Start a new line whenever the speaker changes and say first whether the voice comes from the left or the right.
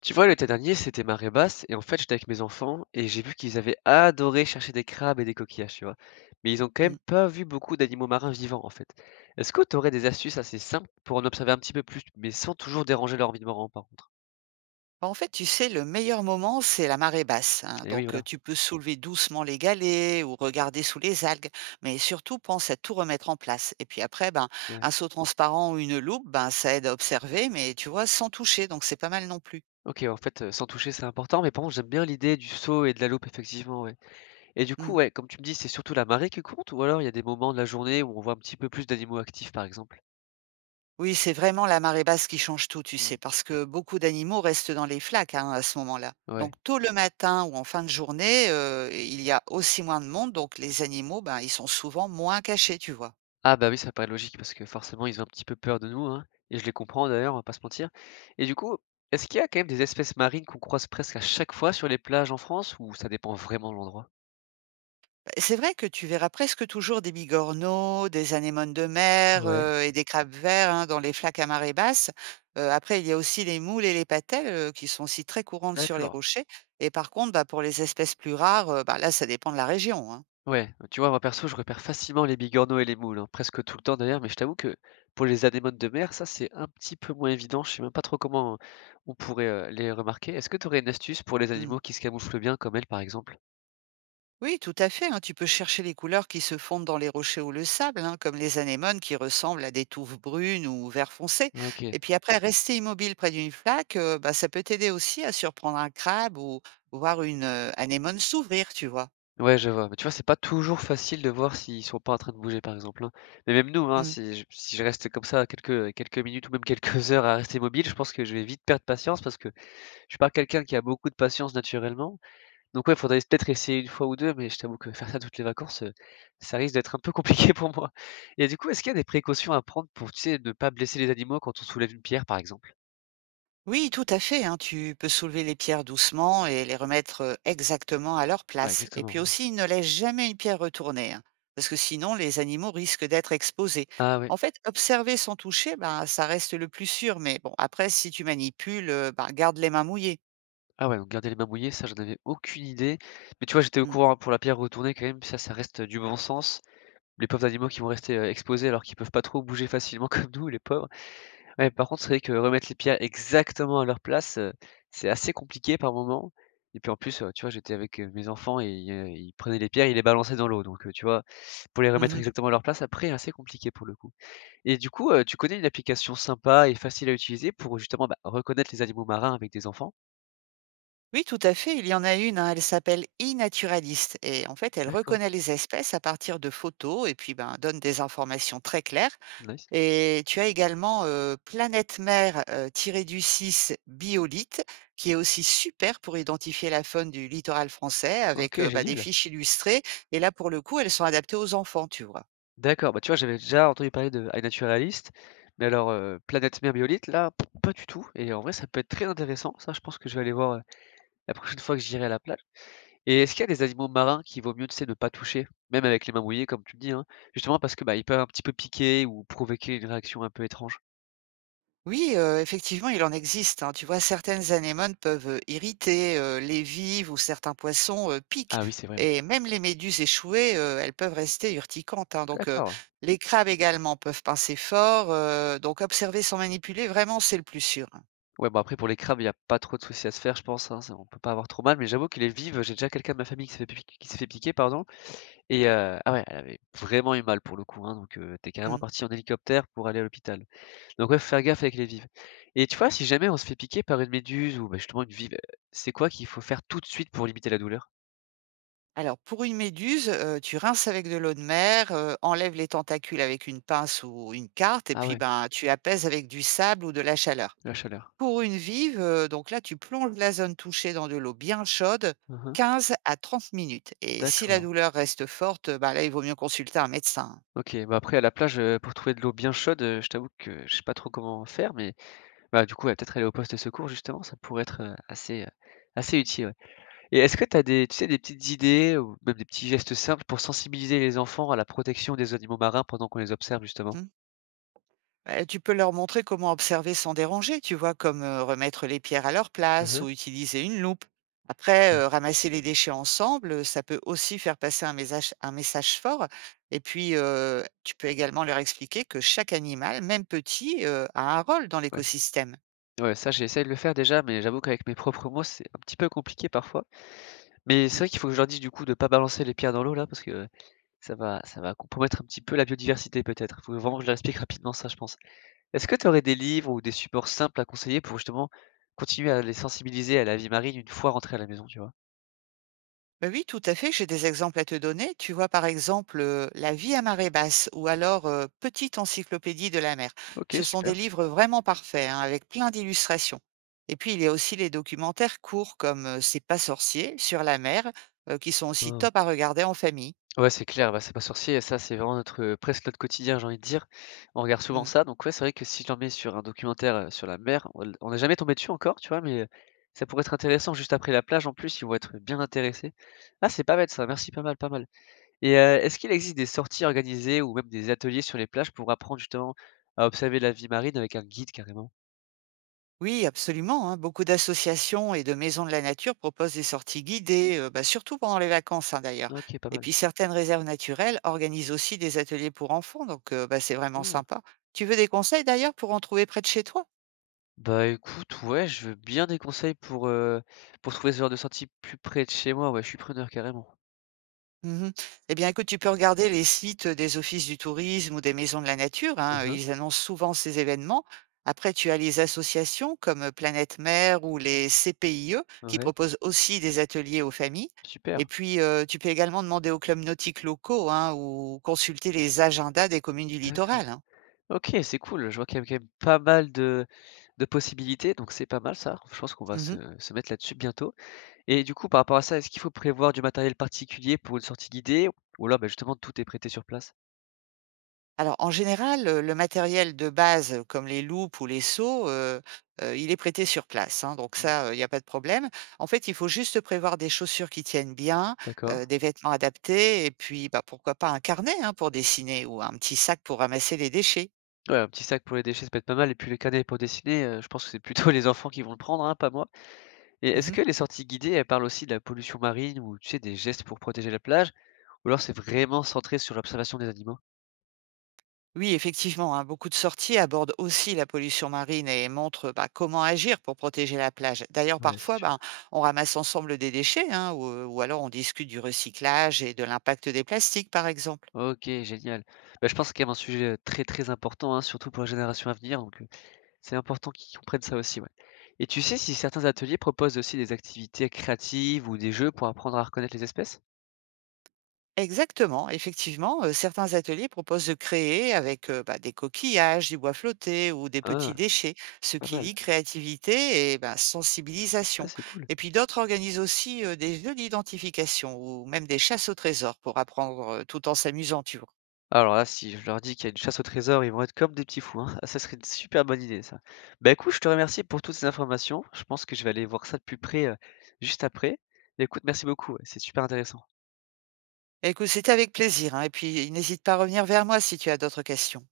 left: Tu vois, l'été dernier, c'était marée basse et en fait, j'étais avec mes enfants et j'ai vu qu'ils avaient adoré chercher des crabes et des coquillages, tu vois. Mais ils ont quand même
right: Mmh.
left: pas vu beaucoup d'animaux marins vivants, en fait. Est-ce que tu aurais des astuces assez simples pour en observer un petit peu plus, mais sans toujours déranger leur environnement, par contre?
right: Bah, en fait, tu sais, le meilleur moment, c'est la marée basse, hein,
left: Et oui,
right: donc
left: voilà.
right: tu peux soulever doucement les galets ou regarder sous les algues, mais surtout pense à tout remettre en place. Et puis après, ben,
left: Ouais.
right: un seau transparent ou une loupe, ben, ça aide à observer, mais tu vois, sans toucher, donc c'est pas mal non plus.
left: Ok, en fait, sans toucher, c'est important, mais par contre, j'aime bien l'idée du saut et de la loupe, effectivement, ouais. Et du coup,
right: Mmh.
left: ouais, comme tu me dis, c'est surtout la marée qui compte, ou alors il y a des moments de la journée où on voit un petit peu plus d'animaux actifs, par exemple.
right: Oui, c'est vraiment la marée basse qui change tout, tu sais,
left: Mm.
right: parce que beaucoup d'animaux restent dans les flaques, hein, à ce moment-là. Donc
left: Ouais.
right: tôt le matin ou en fin de journée, il y a aussi moins de monde, donc les animaux, ben, ils sont souvent moins cachés, tu vois.
left: Ah bah oui, ça paraît logique parce que forcément, ils ont un petit peu peur de nous, hein, et je les comprends d'ailleurs, on va pas se mentir. Et du coup, est-ce qu'il y a quand même des espèces marines qu'on croise presque à chaque fois sur les plages en France ou ça dépend vraiment de l'endroit?
right: Ben, c'est vrai que tu verras presque toujours des bigorneaux, des anémones de mer
left: Ouais.
right: et des crabes verts, hein, dans les flaques à marée basse. Après, il y a aussi les moules et les patelles qui sont aussi très courantes sur les
left: D'accord.
right: rochers. Et par contre, bah, pour les espèces plus rares, bah, là, ça dépend de la région, hein.
left: Ouais, tu vois, moi perso, je repère facilement les bigorneaux et les moules, hein, presque tout le temps d'ailleurs, mais je t'avoue que pour les anémones de mer, ça c'est un petit peu moins évident, je sais même pas trop comment on pourrait les remarquer. Est-ce que tu aurais une astuce pour les
right: Hmm.
left: animaux qui se camouflent bien comme elles par exemple?
right: Oui, tout à fait, hein. Tu peux chercher les couleurs qui se fondent dans les rochers ou le sable, hein, comme les anémones qui ressemblent à des touffes brunes ou vert foncé.
left: Ok.
right: Et puis après, rester immobile près d'une flaque, bah, ça peut t'aider aussi à surprendre un crabe ou voir une anémone s'ouvrir, tu vois.
left: Ouais, je vois. Mais tu vois, c'est pas toujours facile de voir s'ils sont pas en train de bouger, par exemple, hein. Mais même nous, hein, si je reste comme ça quelques minutes ou même quelques heures à rester mobile, je pense que je vais vite perdre patience parce que je suis pas quelqu'un qui a beaucoup de patience naturellement. Donc ouais, il faudrait peut-être essayer une fois ou 2. Mais je t'avoue que faire ça toutes les vacances, ça risque d'être un peu compliqué pour moi. Et du coup, est-ce qu'il y a des précautions à prendre pour, tu sais, ne pas blesser les animaux quand on soulève une pierre, par exemple?
right: Oui, tout à fait, hein. Tu peux soulever les pierres doucement et les remettre exactement à leur
left: Ouais,
right: place. Et
left: exactement,
right: puis
left: ouais.
right: aussi, ne laisse jamais une pierre retournée, hein, parce que sinon les animaux risquent d'être exposés.
left: Ah ouais.
right: En fait, observer sans toucher, ben, ça reste le plus sûr. Mais bon, après, si tu manipules, bah, garde les mains mouillées.
left: Ah ouais, donc garder les mains mouillées, ça, j'en avais aucune idée. Mais tu vois, j'étais au
right: Hmm.
left: courant hein, pour la pierre retournée quand même, ça reste du bon sens. Les pauvres animaux qui vont rester exposés alors qu'ils peuvent pas trop bouger facilement comme nous, les pauvres. Ouais, par contre, c'est vrai que remettre les pierres exactement à leur place, c'est assez compliqué par moment. Et puis en plus, tu vois, j'étais avec mes enfants et ils prenaient les pierres, ils les balançaient dans l'eau. Donc, tu vois, pour les remettre
right: Mhm.
left: exactement à leur place, après, c'est assez compliqué pour le coup. Et du coup, tu connais une application sympa et facile à utiliser pour justement bah, reconnaître les animaux marins avec des enfants?
right: Oui, tout à fait. Il y en a une, hein, elle s'appelle e-naturaliste. Et en fait, elle
left: D'accord,
right: reconnaît les espèces à partir de photos et puis, ben, donne des informations très claires.
left: nice.
right: Et tu as également, Planète Mer, tiré du 6 Biolite, qui est aussi super pour identifier la faune du littoral français avec,
left: OK,
right: bah, des
left: génial.
right: fiches illustrées, et là, pour le coup, elles sont adaptées aux enfants, tu vois?
left: D'accord, bah, tu vois, j'avais déjà entendu parler de iNaturalist, mais alors, Planète Mer Méolite, là, pas du tout et en vrai, ça peut être très intéressant, ça, je pense que je vais aller voir, la prochaine fois que j'irai à la plage et est-ce qu'il y a des animaux marins qui vaut mieux, tu sais, ne pas toucher? Même avec les mains mouillées, comme tu le dis, hein, justement parce que, bah, ils peuvent un petit peu piquer ou provoquer une réaction un peu étrange?
right: Oui, effectivement, il en existe, hein. Tu vois, certaines anémones peuvent, irriter, les vives ou certains poissons, piquent,
left: Ah oui, c'est vrai, ouais.
right: et même les méduses échouées, elles peuvent rester urticantes, hein, donc
left: D'accord.
right: les crabes également peuvent pincer fort, donc observer sans manipuler, vraiment, c'est le plus sûr, hein.
left: Ouais, bon après pour les crabes, il y a pas trop de soucis à se faire, je pense, hein, ça on peut pas avoir trop mal, mais j'avoue que les vives, j'ai déjà quelqu'un de ma famille qui s'est fait piq qui s'est fait piquer, pardon. Et ah ouais, elle avait vraiment eu mal pour le coup, hein, donc tu carrément
right: Mmh.
left: parti en hélicoptère pour aller à l'hôpital. Donc ouais, faut faire gaffe avec les vives et tu vois, si jamais on se fait piquer par une méduse ou bah, justement une vive, c'est quoi qu'il faut faire tout de suite pour limiter la douleur?
right: Alors pour une méduse, tu rinces avec de l'eau de mer, enlèves les tentacules avec une pince ou une carte et
left: Ah
right: puis,
left: ouais,
right: ben, tu apaises avec du sable ou de la chaleur.
left: la chaleur.
right: Pour une vive, donc là, tu plonges la zone touchée dans de l'eau bien chaude
left: Mmh.
right: 15 à 30 minutes, et si la
left: D'accord.
right: douleur reste forte, bah, là, il vaut mieux consulter un médecin.
left: OK, bah, après à la plage, pour trouver de l'eau bien chaude, je t'avoue que je sais pas trop comment faire mais bah, du coup, ouais, peut-être aller au poste de secours justement, ça pourrait être, assez, assez utile, ouais. Et est-ce que tu as des tu sais, des petites idées ou même des petits gestes simples pour sensibiliser les enfants à la protection des animaux marins pendant qu'on les observe justement?
right: Mmh. Bah, tu peux leur montrer comment observer sans déranger, tu vois, comme remettre les pierres à leur place
left: Mmh.
right: ou utiliser une loupe. Après,
left: Oui.
right: ramasser les déchets ensemble, ça peut aussi faire passer un message fort. Et puis, tu peux également leur expliquer que chaque animal, même petit, a un rôle dans
left: Ouais.
right: l'écosystème.
left: Ouais, ça j'essaie de le faire déjà, mais j'avoue qu'avec mes propres mots, c'est un petit peu compliqué parfois. Mais c'est
right: Mm.
left: vrai qu'il faut que je leur dise du coup de pas balancer les pierres dans l'eau là, parce que ça va compromettre un petit peu la biodiversité peut-être. Il faut vraiment que je leur explique rapidement ça, je pense. Est-ce que tu aurais des livres ou des supports simples à conseiller pour justement continuer à les sensibiliser à la vie marine une fois rentrés à la maison, tu vois?
right: Bah oui, tout à fait, j'ai des exemples à te donner. Tu vois, par exemple, La vie à marée basse, ou alors, Petite encyclopédie de la mer.
left: OK,
right: Ce sont
left: super.
right: des livres vraiment parfaits, hein, avec plein d'illustrations. Et puis, il y a aussi les documentaires courts comme, C'est pas sorcier, Sur la mer, qui sont
left: Ouais,
right: aussi
left: ouais.
right: top à regarder en famille.
left: Ouais, c'est clair, bah, c'est pas sorcier, ça c'est vraiment notre, presque notre quotidien, j'ai envie de dire. On regarde souvent
right: Mmh.
left: ça, donc ouais, c'est vrai que si j'en mets sur un documentaire, sur la mer, on n'est jamais tombé dessus encore, tu vois? Mais, ça pourrait être intéressant juste après la plage en plus, ils vont être bien intéressés. Ah, c'est pas bête ça, merci, pas mal, pas mal. Et est-ce qu'il existe des sorties organisées ou même des ateliers sur les plages pour apprendre justement à observer la vie marine avec un guide carrément?
right: Oui, absolument, hein. Beaucoup d'associations et de maisons de la nature proposent des sorties guidées, bah, surtout pendant les vacances, hein, d'ailleurs.
left: OK, pas
right: Et
left: mal.
right: puis certaines réserves naturelles organisent aussi des ateliers pour enfants, donc bah, c'est vraiment
left: Mmh.
right: sympa. Tu veux des conseils d'ailleurs pour en trouver près de chez toi?
left: Bah, écoute, ouais, je veux bien des conseils pour trouver ce genre de sortie plus près de chez moi, ouais, je suis preneur carrément.
right: Mmh. Eh bien, écoute, tu peux regarder les sites, des offices du tourisme ou des maisons de la nature, hein,
left: Mmh.
right: ils annoncent souvent ces événements. Après, tu as les associations comme Planète Mer ou les CPIE qui
left: Ouais,
right: proposent aussi des ateliers aux familles.
left: super,
right: Et puis, tu peux également demander aux clubs nautiques locaux, hein, ou consulter les agendas des communes du
left: d'accord.
right: littoral, hein.
left: OK, c'est cool. Je vois qu'il y a quand même pas mal de possibilités, donc c'est pas mal ça. Je pense qu'on va se
right: Mmh.
left: se mettre là-dessus bientôt et du coup, par rapport à ça, est-ce qu'il faut prévoir du matériel particulier pour une sortie guidée ou là, bah, justement tout est prêté sur place?
right: Alors en général, le matériel de base, comme les loupes ou les seaux, il est prêté sur place, hein, donc
left: Mmh,
right: ça, il n'y a pas de problème. En fait, il faut juste prévoir des chaussures qui tiennent bien,
left: d'accord.
right: des vêtements adaptés et puis, bah, pourquoi pas un carnet, hein, pour dessiner ou un petit sac pour ramasser les déchets.
left: Ouais, un petit sac pour les déchets, ça peut être pas mal et puis le carnet pour dessiner, je pense que c'est plutôt les enfants qui vont le prendre, hein, pas moi et est-ce
right: Mmh.
left: que les sorties guidées, elles parlent aussi de la pollution marine ou tu sais, des gestes pour protéger la plage ou alors c'est vraiment centré sur l'observation des animaux?
right: Oui, effectivement, hein, beaucoup de sorties abordent aussi la pollution marine et montrent, bah, comment agir pour protéger la plage. D'ailleurs,
left: Ouais, c'est
right: parfois,
left: sûr.
right: ben, on ramasse ensemble des déchets, hein, ou, alors on discute du recyclage et de l'impact des plastiques, par exemple.
left: OK, génial. Bah, je pense que c'est quand même un sujet, très, très important, hein, surtout pour la génération à venir, donc c'est important qu'ils comprennent ça aussi, ouais. Et tu sais si certains ateliers proposent aussi des activités créatives ou des jeux pour apprendre à reconnaître les espèces?
right: Exactement, effectivement, certains ateliers proposent de créer avec, bah, des coquillages, du bois flotté ou des
left: Ah,
right: petits déchets, ce
left: pas
right: qui
left: mal.
right: lie créativité et, bah,
left: Ah,
right: sensibilisation.
left: c'est cool.
right: Et puis d'autres organisent aussi, des jeux d'identification ou même des chasses au trésor pour apprendre, tout en s'amusant, tu vois?
left: Alors là, si je leur dis qu'il y a une chasse au trésor, ils vont être comme des petits fous, hein. Ah, ça serait une super bonne idée, ça. Bah, écoute, je te remercie pour toutes ces informations. Je pense que je vais aller voir ça de plus près, juste après. Mais écoute, merci beaucoup, ouais, c'est super intéressant.
right: Écoute, c'était avec plaisir, hein, et puis n'hésite pas à revenir vers moi si tu as d'autres questions.